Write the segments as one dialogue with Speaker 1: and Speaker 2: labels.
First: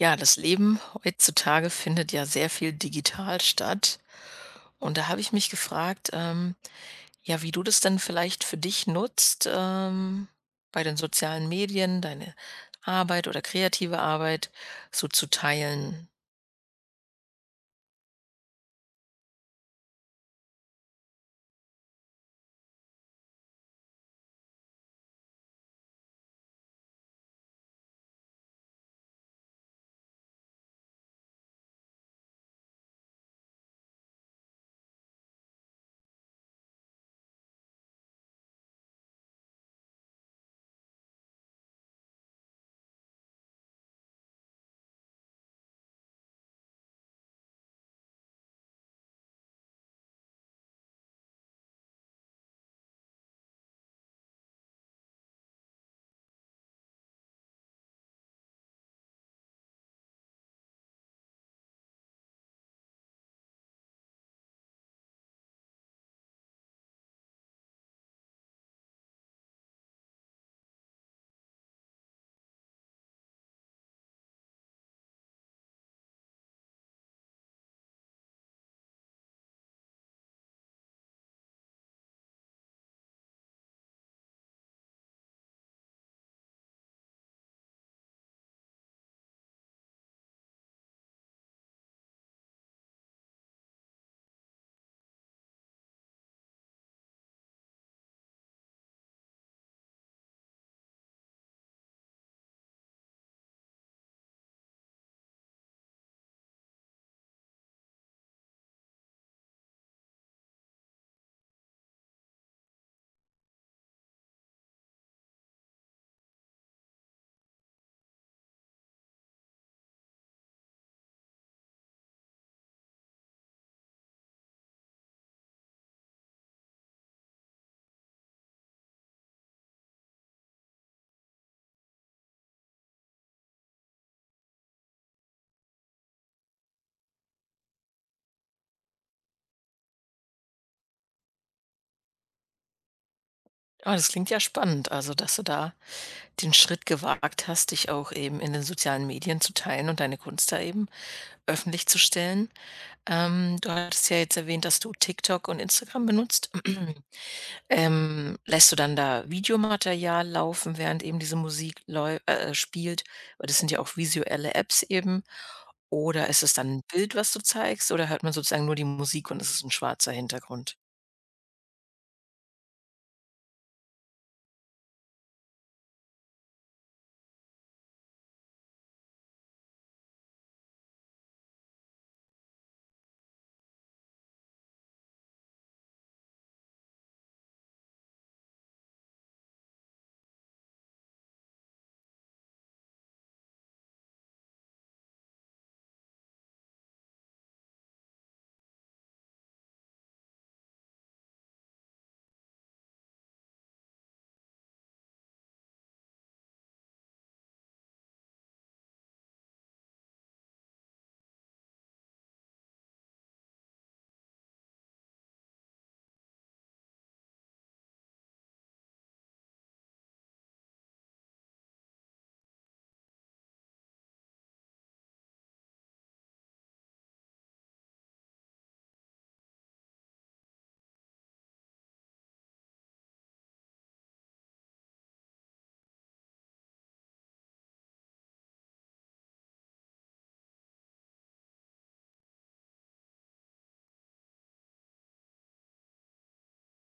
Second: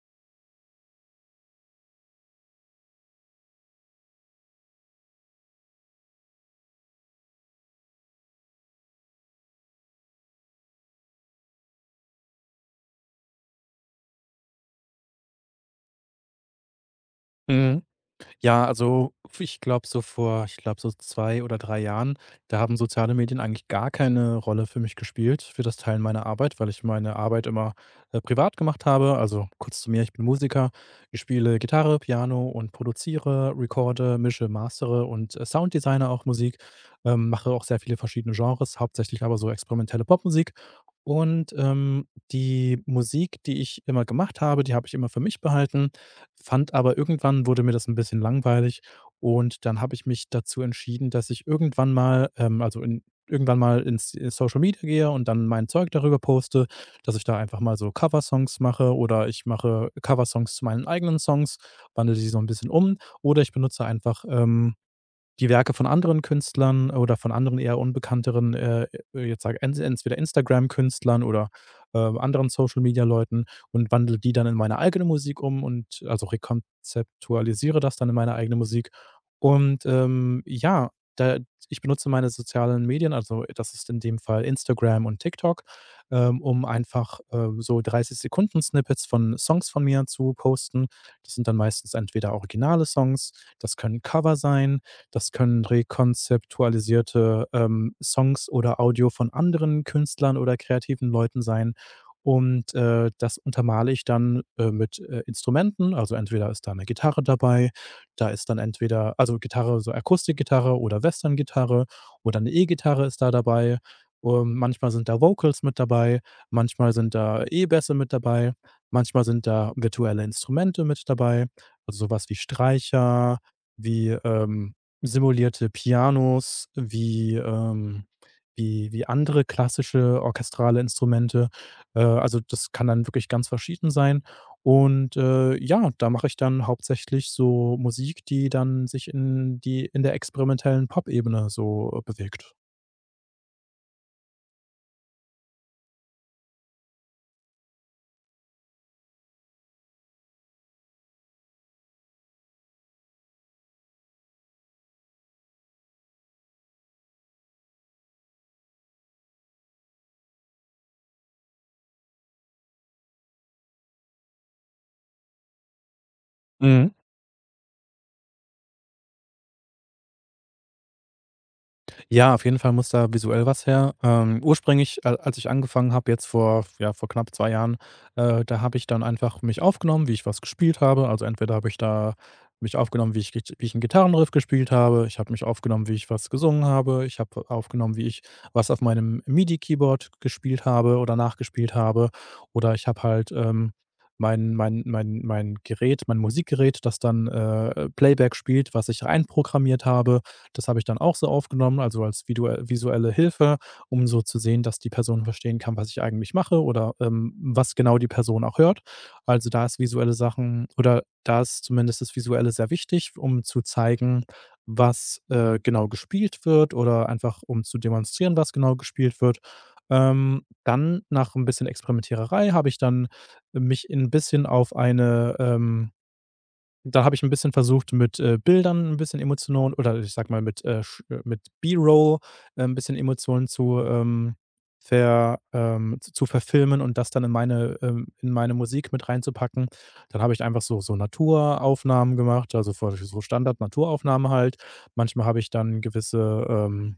Speaker 1: Ja, das Leben heutzutage findet ja sehr viel digital statt. Und da habe ich mich gefragt, ja, wie du das denn vielleicht für dich nutzt, bei den sozialen Medien, deine Arbeit oder kreative Arbeit so zu teilen.
Speaker 2: Mhm. Ja, also ich glaube, so vor, ich glaube, so 2 oder 3 Jahren, da haben soziale Medien eigentlich gar keine Rolle für mich gespielt, für das Teilen meiner Arbeit, weil ich meine Arbeit immer, privat gemacht habe. Also kurz zu mir, ich bin Musiker, ich spiele Gitarre, Piano und produziere, recorde, mische, mastere und, Sounddesigner auch Musik, mache auch sehr viele verschiedene Genres, hauptsächlich aber so experimentelle Popmusik. Und, ähm, Die Musik, die ich immer gemacht habe, die habe ich immer für mich behalten. Fand aber irgendwann wurde mir das ein bisschen langweilig, und dann habe ich mich dazu entschieden, dass ich irgendwann mal ins Social Media gehe und dann mein Zeug darüber poste, dass ich da einfach mal so Coversongs mache, oder ich mache Coversongs zu meinen eigenen Songs, wandle die so ein bisschen um, oder ich benutze einfach, die Werke von anderen Künstlern oder von anderen eher unbekannteren, jetzt sage entweder Instagram-Künstlern oder, anderen Social-Media-Leuten, und wandle die dann in meine eigene Musik um und rekonzeptualisiere das dann in meine eigene Musik. Und, ja, da Ich benutze meine sozialen Medien, also das ist in dem Fall Instagram und TikTok, um einfach, so 30 Sekunden Snippets von Songs von mir zu posten. Das sind dann meistens entweder originale Songs, das können Cover sein, das können rekonzeptualisierte, Songs oder Audio von anderen Künstlern oder kreativen Leuten sein. Und, das untermale ich dann, mit, Instrumenten. Also, entweder ist da eine Gitarre dabei, da ist dann entweder Gitarre, so Akustikgitarre oder Westerngitarre oder eine E-Gitarre ist da dabei. Manchmal sind da Vocals mit dabei, manchmal sind da E-Bässe mit dabei, manchmal sind da virtuelle Instrumente mit dabei, also sowas wie Streicher, wie, simulierte Pianos, wie andere klassische orchestrale Instrumente. Also, das kann dann wirklich ganz verschieden sein. Und, ja, da mache ich dann hauptsächlich so Musik, die dann sich in der experimentellen Pop-Ebene so bewegt.
Speaker 1: Ah, das klingt ja spannend, also dass du da den Schritt gewagt hast, dich auch eben in den sozialen Medien zu teilen und deine Kunst da eben öffentlich zu stellen. Du hattest ja jetzt erwähnt, dass du TikTok und Instagram benutzt. Lässt du dann da Videomaterial laufen, während eben diese Musik läu spielt? Weil das sind ja auch visuelle Apps eben. Oder ist es dann ein
Speaker 2: Mhm.
Speaker 1: Bild, was du zeigst, oder hört man sozusagen nur die Musik und es ist ein schwarzer Hintergrund?
Speaker 2: Ja, auf jeden Fall muss da visuell was her. Ursprünglich, a als ich angefangen habe, jetzt vor ja, vor knapp 2 Jahren, da habe ich dann einfach mich aufgenommen, wie ich was gespielt habe. Also, entweder habe ich da mich aufgenommen, wie ich git wie ich einen Gitarrenriff gespielt habe. Ich habe mich aufgenommen, wie ich was gesungen habe. Ich habe aufgenommen, wie ich was auf meinem MIDI-Keyboard gespielt habe oder nachgespielt habe. Oder ich habe halt, mein Musikgerät, das dann, Playback spielt, was ich einprogrammiert habe. Das habe ich dann auch so aufgenommen, also als vidue visuelle Hilfe, um so zu sehen, dass die Person verstehen kann, was ich eigentlich mache oder, was genau die Person auch hört. Also, da ist visuelle Sachen oder da ist zumindest das Visuelle sehr wichtig, um zu zeigen, was, genau gespielt wird, oder einfach um zu demonstrieren, was genau gespielt wird. Dann nach ein bisschen Experimentiererei habe ich dann mich ein bisschen auf eine, da habe ich ein bisschen versucht, mit, Bildern ein bisschen Emotionen, oder ich sage mal, mit, sch mit B-Roll, 'n bisschen Emotionen zu, ver z zu verfilmen und das dann in meine Musik mit reinzupacken. Dann habe ich einfach so so Naturaufnahmen gemacht, also, vor so Standard-Naturaufnahmen halt. Manchmal habe ich dann gewisse, ähm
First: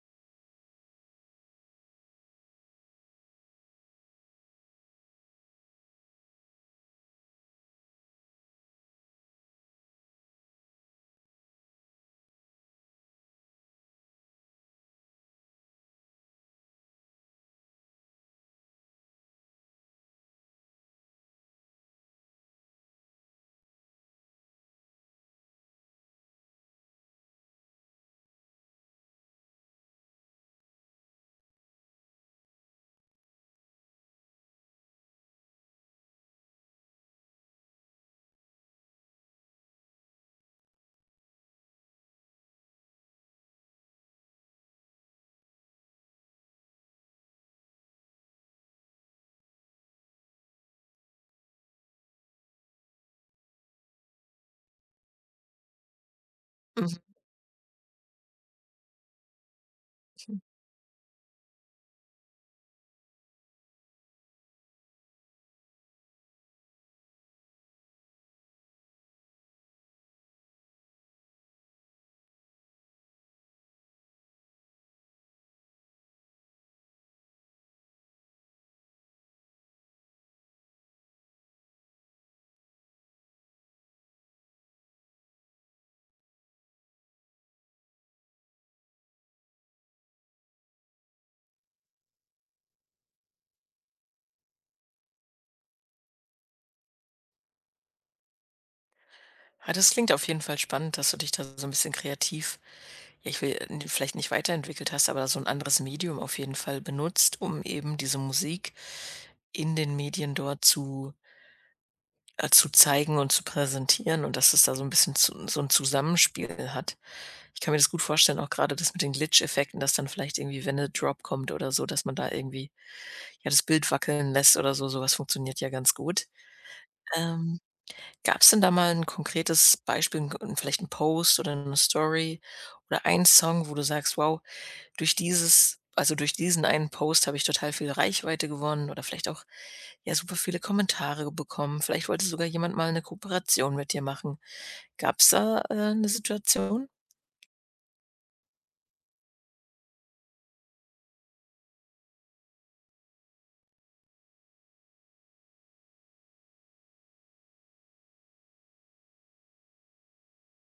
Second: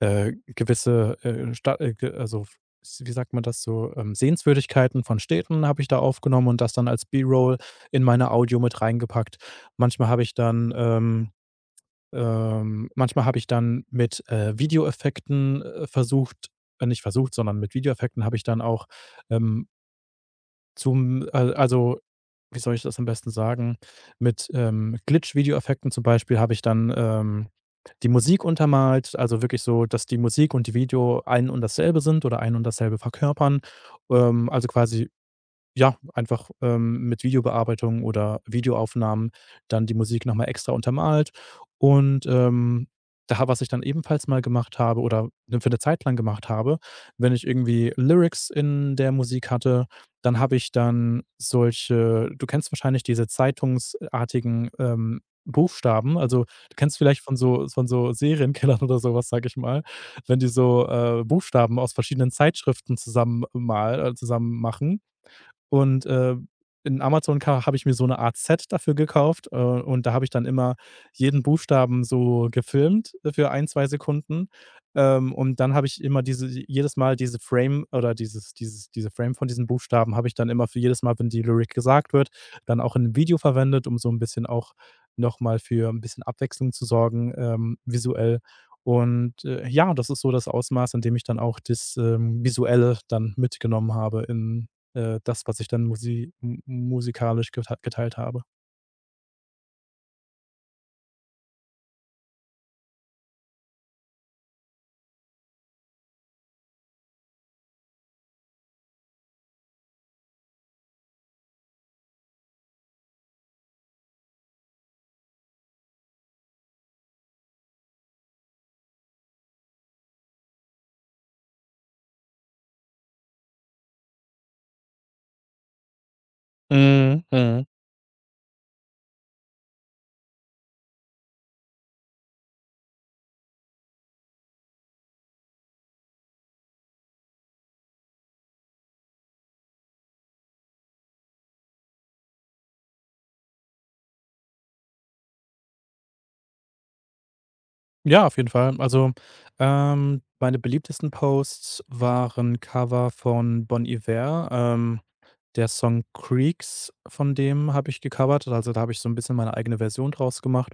Speaker 2: äh, gewisse, Sta ge also, s wie sagt man das so, Sehenswürdigkeiten von Städten habe ich da aufgenommen und das dann als B-Roll in meine Audio mit reingepackt. Manchmal habe ich dann, manchmal habe ich dann mit, Videoeffekten, versucht nicht versucht, sondern mit Videoeffekten habe ich dann auch, ähm, zum al also, wie soll ich das am besten sagen? Mit, Glitch-Videoeffekten zum Beispiel habe ich dann, die Musik untermalt, also wirklich so, dass die Musik und die Video ein und dasselbe sind oder ein und dasselbe verkörpern. Also quasi ja, einfach, mit Videobearbeitung oder Videoaufnahmen dann die Musik noch mal extra untermalt. Und, da was ich dann ebenfalls mal gemacht habe, oder, ne, für eine Zeit lang gemacht habe, wenn ich irgendwie Lyrics in der Musik hatte, dann habe ich dann solche, du kennst wahrscheinlich diese zeitungsartigen, Buchstaben. Also, du kennst
Speaker 1: Mhm.
Speaker 2: vielleicht von so, von so Serienkillern oder sowas was, sage ich mal, wenn die so, Buchstaben aus verschiedenen Zeitschriften zusammen machen. Und, In Amazon ka habe ich mir so eine Art Set dafür gekauft, und da habe ich dann immer jeden Buchstaben so gefilmt, für ein 2 Sekunden. Und dann habe ich immer diese jedes Mal diese Frame oder dieses dieses diese Frame von diesen Buchstaben habe ich dann immer für jedes Mal, wenn die Lyric gesagt wird, dann auch in 'nem Video verwendet, um so ein bisschen auch noch mal für ein bisschen Abwechslung zu sorgen, visuell. Und, ja, das ist so das Ausmaß, in dem ich dann auch das, Visuelle dann mitgenommen habe in das, was ich dann musikalisch geteilt habe.
Speaker 1: Ah, das klingt auf jeden Fall spannend, dass du dich da so ein bisschen kreativ ja, ich will n vielleicht nicht weiterentwickelt hast, aber so ein anderes Medium auf jeden Fall benutzt, um eben diese Musik in den Medien dort zu zeigen und zu präsentieren und dass es da so ein bisschen zu so ein Zusammenspiel hat. Ich kann mir das gut vorstellen, auch gerade das mit den Glitch-Effekten, dass dann vielleicht irgendwie, wenn 'ne Drop kommt oder so, dass man da irgendwie, ja, das Bild wackeln lässt oder so. So was funktioniert ja ganz gut.
Speaker 2: Mhm,
Speaker 1: Ähm,
Speaker 2: mhm.
Speaker 1: Gab's denn da mal 'n konkretes Beispiel, 'n und vielleicht 'n Post oder 'ne Story oder einen Song, wo du sagst: „Wow, durch dieses also, durch diesen einen Post habe ich total viel Reichweite gewonnen“, oder vielleicht auch, ja, super viele Kommentare bekommen. Vielleicht wollte sogar jemand mal 'ne Kooperation mit dir machen. Gab's da, 'ne Situation?
Speaker 2: Ja, auf jeden Fall. Also, meine beliebtesten Posts waren Cover von Bon Iver. Der Song „Creeks“, von dem habe ich gecovert. Also, da habe ich so ein bisschen meine eigene Version draus gemacht.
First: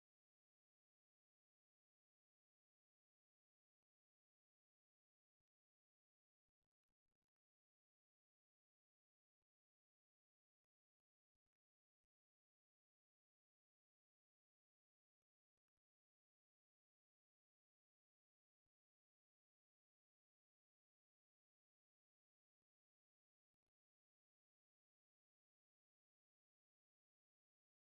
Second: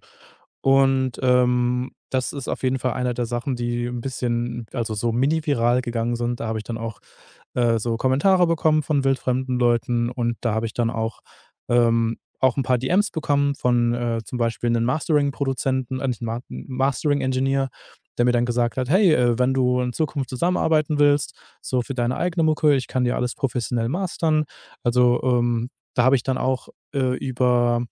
Speaker 2: Und, das ist auf jeden Fall einer der Sachen, die ein bisschen so mini-viral gegangen sind. Da habe ich dann auch, so Kommentare bekommen von wildfremden Leuten, und da habe ich dann auch, ähm auch ein paar DMs bekommen von, zum Beispiel einem Mastering-Produzenten, nicht Ma Mastering-Engineer, der mir dann gesagt hat: „Hey, wenn du in Zukunft zusammenarbeiten willst, so für deine eigene Mucke, ich kann dir alles professionell mastern.“ Also, da habe ich dann auch, äh, über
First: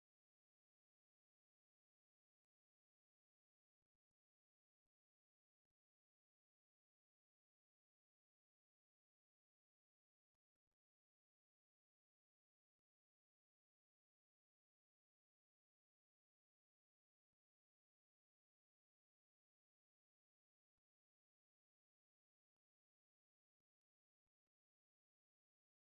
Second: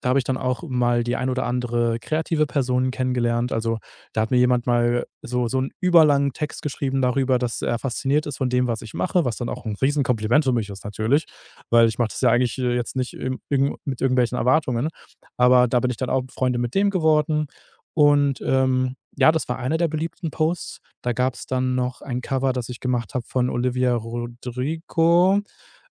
Speaker 2: da habe ich dann auch mal die ein oder andere kreative Person kennengelernt. Also, da hat mir jemand mal so so 'n überlangen Text geschrieben darüber, dass er fasziniert ist von dem, was ich mache, was dann auch 'n Riesenkompliment für mich ist natürlich, weil ich mache das ja eigentlich, jetzt nicht im irgend mit irgendwelchen Erwartungen. Aber da bin ich dann auch Freunde mit dem geworden. Und, ja, das war einer der beliebten Posts. Da gab es dann noch ein Cover, das ich gemacht habe von Olivia Rodrigo.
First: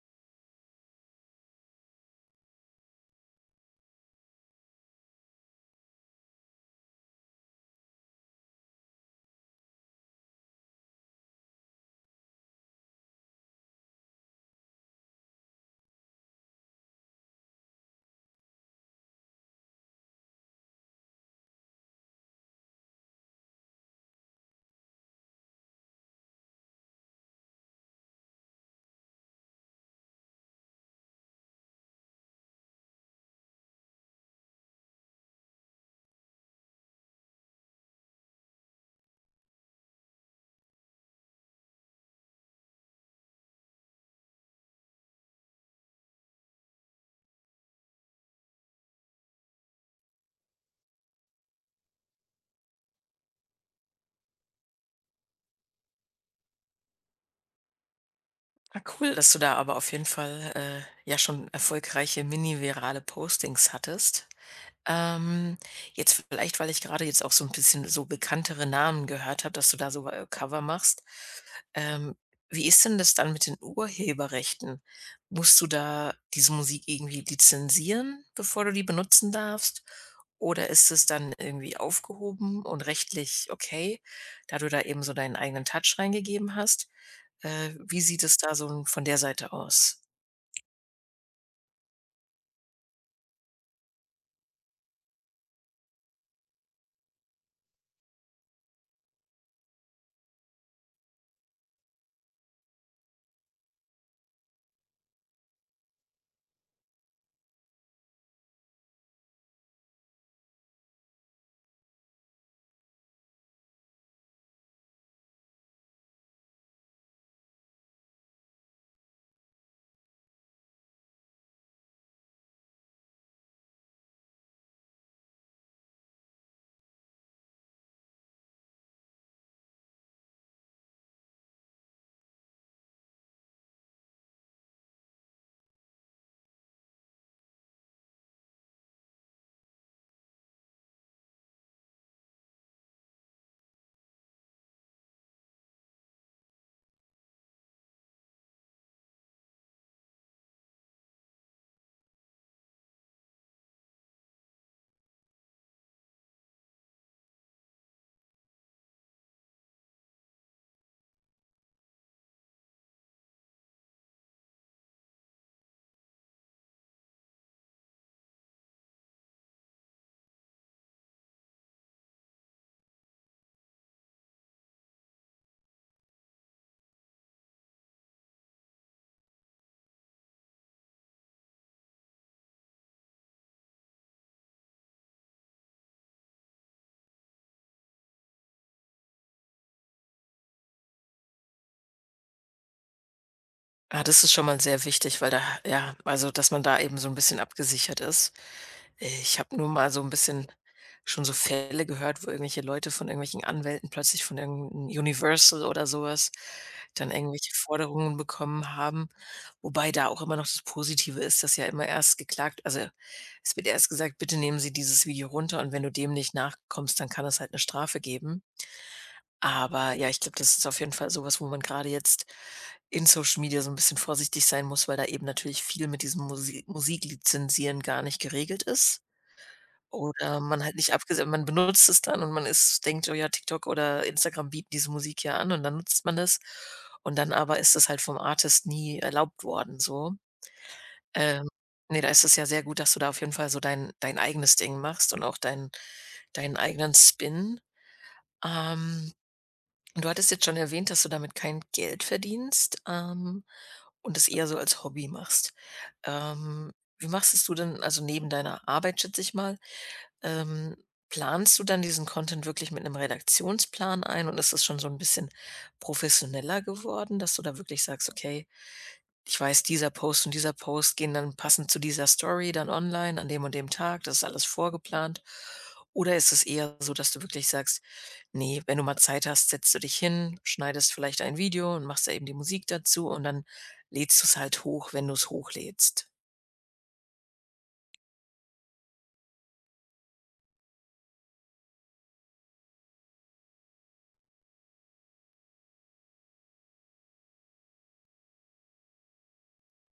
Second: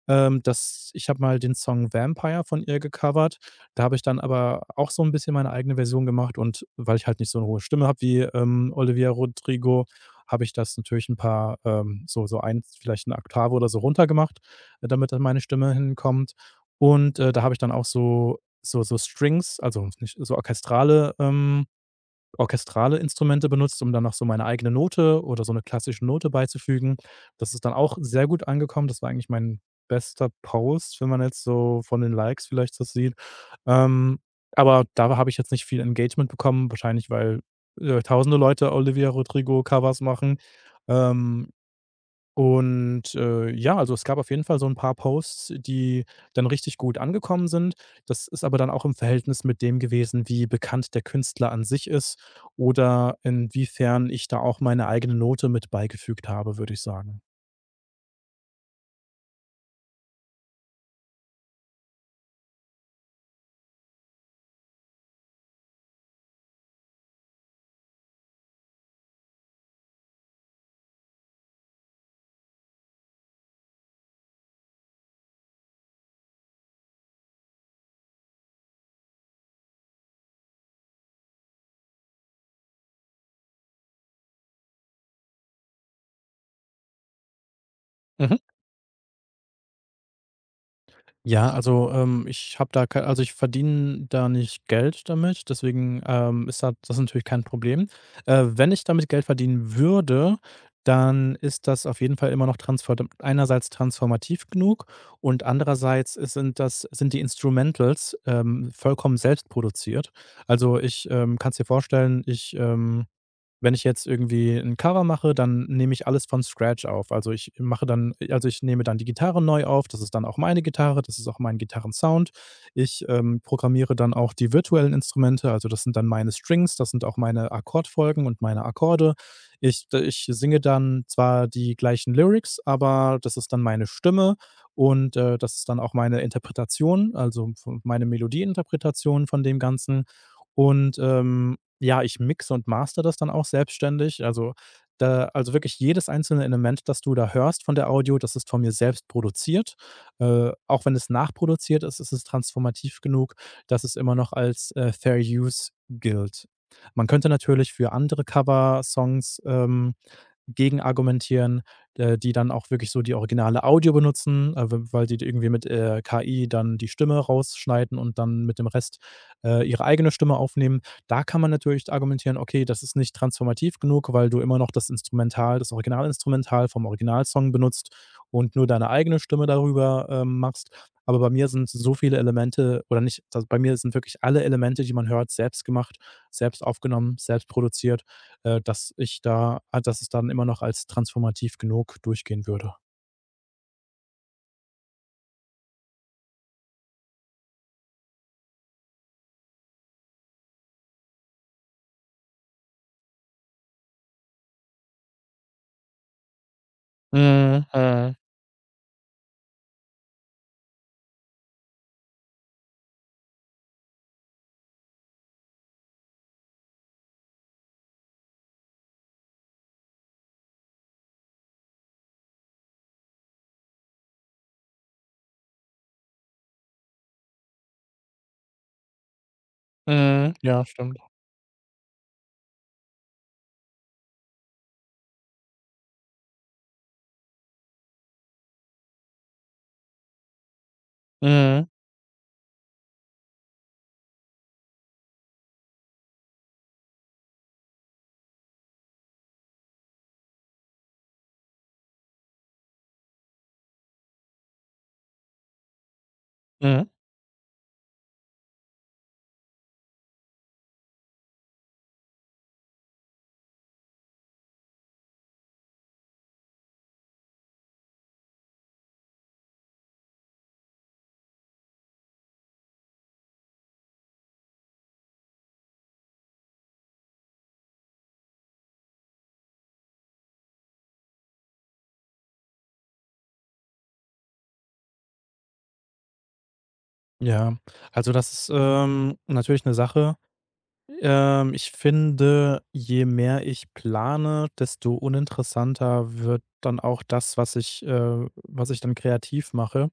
Speaker 2: Das Ich habe mal den Song „Vampire“ von ihr gecovert. Da habe ich dann aber auch so ein bisschen meine eigene Version gemacht, und weil ich halt nicht so eine hohe Stimme habe wie, Olivia Rodrigo, habe ich das natürlich ein paar, eins vielleicht eine Oktave oder so runtergemacht gemacht, damit dann meine Stimme hinkommt. Und, da habe ich dann auch so Strings, also nicht so orchestrale, orchestrale Instrumente benutzt, um dann noch so meine eigene Note oder so eine klassische Note beizufügen. Das ist dann auch sehr gut angekommen. Das war eigentlich mein bester Post, wenn man jetzt so von den Likes vielleicht das sieht. Ähm, aber da habe ich jetzt nicht viel Engagement bekommen, wahrscheinlich weil, tausende Leute Olivia Rodrigo Covers machen. Ähm und, ja, also, es gab auf jeden Fall so ein paar Posts, die dann richtig gut angekommen sind. Das ist aber dann auch im Verhältnis mit dem gewesen, wie bekannt der Künstler an sich ist oder inwiefern ich da auch meine eigene Note mit beigefügt habe, würde ich sagen.
Speaker 1: Ah, cool, dass du da aber auf jeden Fall, ja schon erfolgreiche mini-virale Postings hattest. Ähm, Jetzt vielleicht, weil ich gerade jetzt auch so ein bisschen so bekanntere Namen gehört habe, dass du da so Cover machst. Ähm, Wie ist denn das dann mit den Urheberrechten? Musst du da diese Musik irgendwie lizenzieren, bevor du die benutzen darfst? Oder ist es dann irgendwie aufgehoben und rechtlich okay, da du da eben so deinen eigenen Touch reingegeben hast? Wie sieht es
Speaker 2: Mhm.
Speaker 1: da so von der Seite aus?
Speaker 2: Ja, also, ich habe da kei also, ich verdiene da nicht Geld damit, deswegen, ist da das natürlich kein Problem. Wenn ich damit Geld verdienen würde, dann ist das auf jeden Fall immer noch transform einerseits transformativ genug, und andererseits ist sind das sind die Instrumentals, vollkommen selbst produziert. Also, ich, kann's dir vorstellen, ich, wenn ich jetzt irgendwie ein Cover mache, dann nehme ich alles von Scratch auf. Ich nehme dann die Gitarre neu auf. Das ist dann auch meine Gitarre, das ist auch mein Gitarrensound. Ich, programmiere dann auch die virtuellen Instrumente. Also, das sind dann meine Strings, das sind auch meine Akkordfolgen und meine Akkorde. Ich singe dann zwar die gleichen Lyrics, aber das ist dann meine Stimme, und, das ist dann auch meine Interpretation, also meine Melodieinterpretation von dem Ganzen. Und, ja, ich mixe und master das dann auch selbstständig. Wirklich jedes einzelne Element, das du da hörst von der Audio, das ist von mir selbst produziert. Auch wenn es nachproduziert ist, ist es transformativ genug, dass es immer noch als, Fair Use gilt. Man könnte natürlich für andere Cover-Songs, gegen argumentieren, die dann auch wirklich so die originale Audio benutzen, w weil die irgendwie mit, KI dann die Stimme rausschneiden und dann mit dem Rest, ihre eigene Stimme aufnehmen. Da kann man natürlich argumentieren: „Okay, das ist nicht transformativ genug, weil du immer noch das Originalinstrumental vom Originalsong benutzt und nur deine eigene Stimme darüber, machst.“ Aber bei mir sind so viele Elemente oder nicht also, bei mir sind wirklich alle Elemente, die man hört, selbst gemacht, selbst aufgenommen, selbst produziert, dass ich da ah, dass es dann immer noch als transformativ genug durchgehen würde.
Speaker 1: Ah, das ist schon mal sehr wichtig, weil da ja, also, dass man da eben so ein bisschen abgesichert ist. Ich habe nur mal so ein bisschen schon so Fälle gehört, wo irgendwelche Leute von irgendwelchen Anwälten plötzlich von irgend 'n Universal oder sowas dann irgendwelche
Speaker 2: Mhm, mhm,
Speaker 1: Forderungen bekommen haben, wobei da auch immer noch das Positive ist, dass ja immer erst geklagt also, es wird erst gesagt: „Bitte nehmen Sie dieses Video runter“, und wenn du dem nicht nachkommst, dann kann es halt eine Strafe geben. Aber ja, ich glaube, das ist auf jeden Fall sowas, wo man gerade jetzt in Social Media so ein bisschen vorsichtig sein muss, weil da eben natürlich viel mit diesem Musiklizenzieren gar nicht geregelt ist.
Speaker 2: mhm.
Speaker 1: Oder man
Speaker 2: Ja,
Speaker 1: halt nicht
Speaker 2: stimmt.
Speaker 1: abgese man benutzt es dann und man ist denkt: „Oh ja, TikTok oder Instagram bieten diese Musik ja an“, und dann nutzt man das. Und dann aber ist es halt vom Artist nie erlaubt worden so. Ähm,
Speaker 2: Mhm,
Speaker 1: ne, da ist es ja sehr gut, dass du da auf jeden Fall so dein eigenes Ding machst und auch deinen eigenen Spin. Ähm und du hattest jetzt schon erwähnt, dass du damit kein Geld verdienst, und es eher so als Hobby machst. Ähm,
Speaker 2: mhm.
Speaker 1: wie machst es du denn also neben deiner Arbeit, schätze ich mal, ähm, planst du dann diesen Content wirklich mit einem Redaktionsplan ein und ist es schon so ein bisschen professioneller geworden, dass du da wirklich sagst: „Okay, ich weiß, dieser Post und dieser Post gehen dann passend zu dieser Story dann online an dem und dem Tag“, das ist alles vorgeplant? Oder ist es eher so, dass du wirklich sagst: nee, wenn du mal Zeit hast, setzt du dich hin, schneidest vielleicht ein Video und machst da eben die Musik dazu und dann lädst du es halt hoch, wenn du es hochlädst.
Speaker 2: Ja, also das ist, natürlich eine Sache. Ich finde, je mehr ich plane, desto uninteressanter wird dann auch das, was ich dann kreativ mache.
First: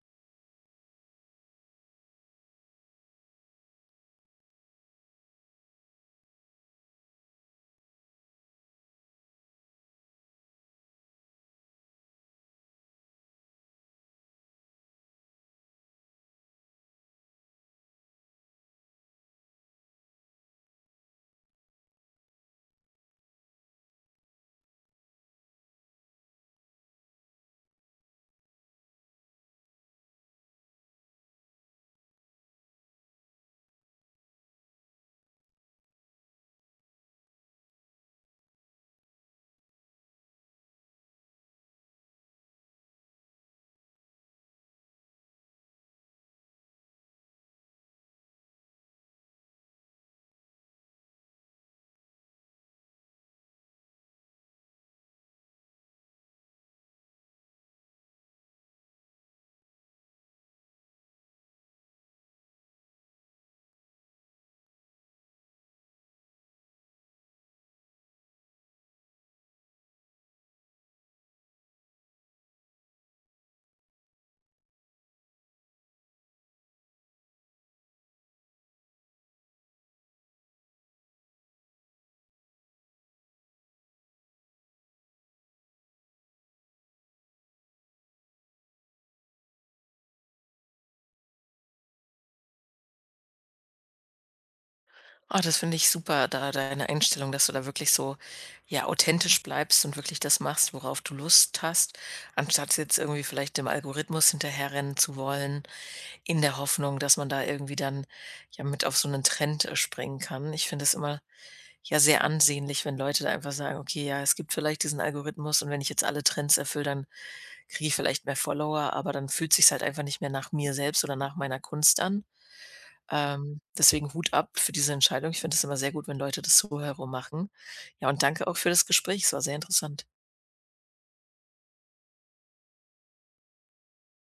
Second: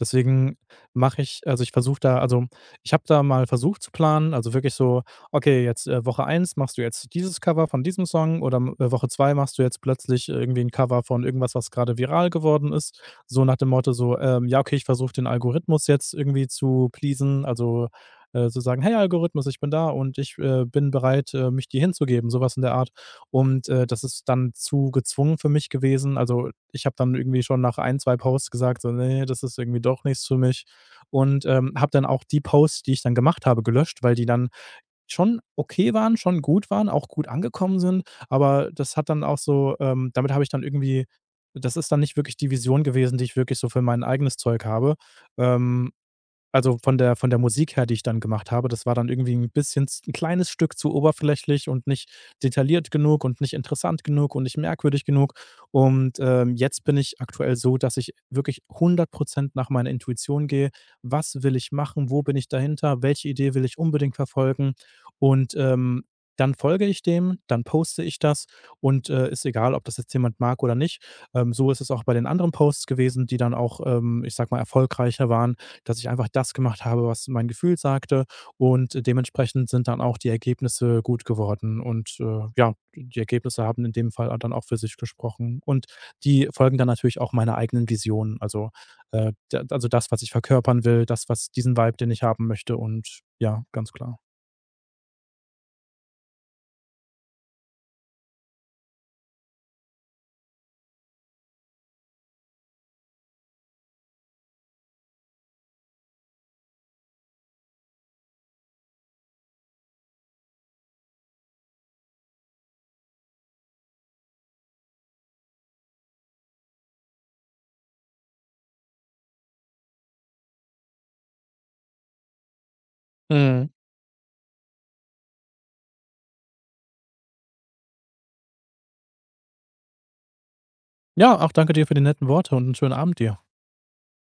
Speaker 2: Deswegen mache ich also, Ich versuche ich habe da mal versucht zu planen, also wirklich so: „Okay, jetzt, Woche eins machst du jetzt dieses Cover von diesem Song, oder m Woche 2 machst du jetzt plötzlich irgendwie ein Cover von irgendwas, was gerade viral geworden ist.“ So nach dem Motto so, ja, okay, ich versuche den Algorithmus jetzt irgendwie zu pleasen, zu sagen: „Hey Algorithmus, ich bin da und ich, bin bereit, mich dir hinzugeben“, sowas in der Art. Und, das ist dann zu gezwungen für mich gewesen. Also, ich habe dann irgendwie schon nach ein 2 Posts gesagt, so: „Nee, das ist irgendwie doch nichts für mich.“ Und, habe dann auch die Posts, die ich dann gemacht habe, gelöscht, weil die dann schon okay waren, schon gut waren, auch gut angekommen sind. Aber das hat dann auch so, damit habe ich dann irgendwie, das ist dann nicht wirklich die Vision gewesen, die ich wirklich so für mein eigenes Zeug habe. Ähm. Also, von der Musik her, die ich dann gemacht habe, das war dann irgendwie ein bisschen z 'n kleines Stück zu oberflächlich und nicht detailliert genug und nicht interessant genug und nicht merkwürdig genug. Und, jetzt bin ich aktuell so, dass ich wirklich 100% nach meiner Intuition gehe. Was will ich machen? Wo bin ich dahinter? Welche Idee will ich unbedingt verfolgen? Und, dann folge ich dem, dann poste ich das, und, ist egal, ob das jetzt jemand mag oder nicht. So ist es auch bei den anderen Posts gewesen, die dann auch, ich sag mal, erfolgreicher waren, dass ich einfach das gemacht habe, was mein Gefühl sagte, und dementsprechend sind dann auch die Ergebnisse gut geworden, und, ja, die Ergebnisse haben in dem Fall dann auch für sich gesprochen, und die folgen dann natürlich auch meiner eigenen Vision. Also, da also das, was ich verkörpern will, das, was diesen Vibe, den ich haben möchte, und ja, ganz klar.
Speaker 1: Ah, das finde ich super, da deine Einstellung, dass du da wirklich so, ja, authentisch bleibst und wirklich das machst, worauf du Lust hast, anstatt jetzt irgendwie vielleicht dem Algorithmus hinterherrennen zu wollen. In der Hoffnung, dass man da irgendwie dann, ja, mit auf so 'nen Trend, springen kann. Ich finde es immer, ja, sehr ansehnlich, wenn Leute da einfach sagen: „Okay, ja, es gibt vielleicht diesen Algorithmus und wenn ich jetzt alle Trends erfülle, dann kriege ich vielleicht mehr Follower, aber dann fühlt sich's halt einfach nicht mehr nach mir selbst oder nach meiner Kunst an.“
Speaker 2: Mhm.
Speaker 1: deswegen Hut ab für diese Entscheidung. Ich finde es immer sehr gut, wenn Leute das so herum machen. Ja, und danke auch für das Gespräch. Es war sehr interessant.
Speaker 2: Ja, auch danke dir für die netten Worte und einen schönen Abend dir.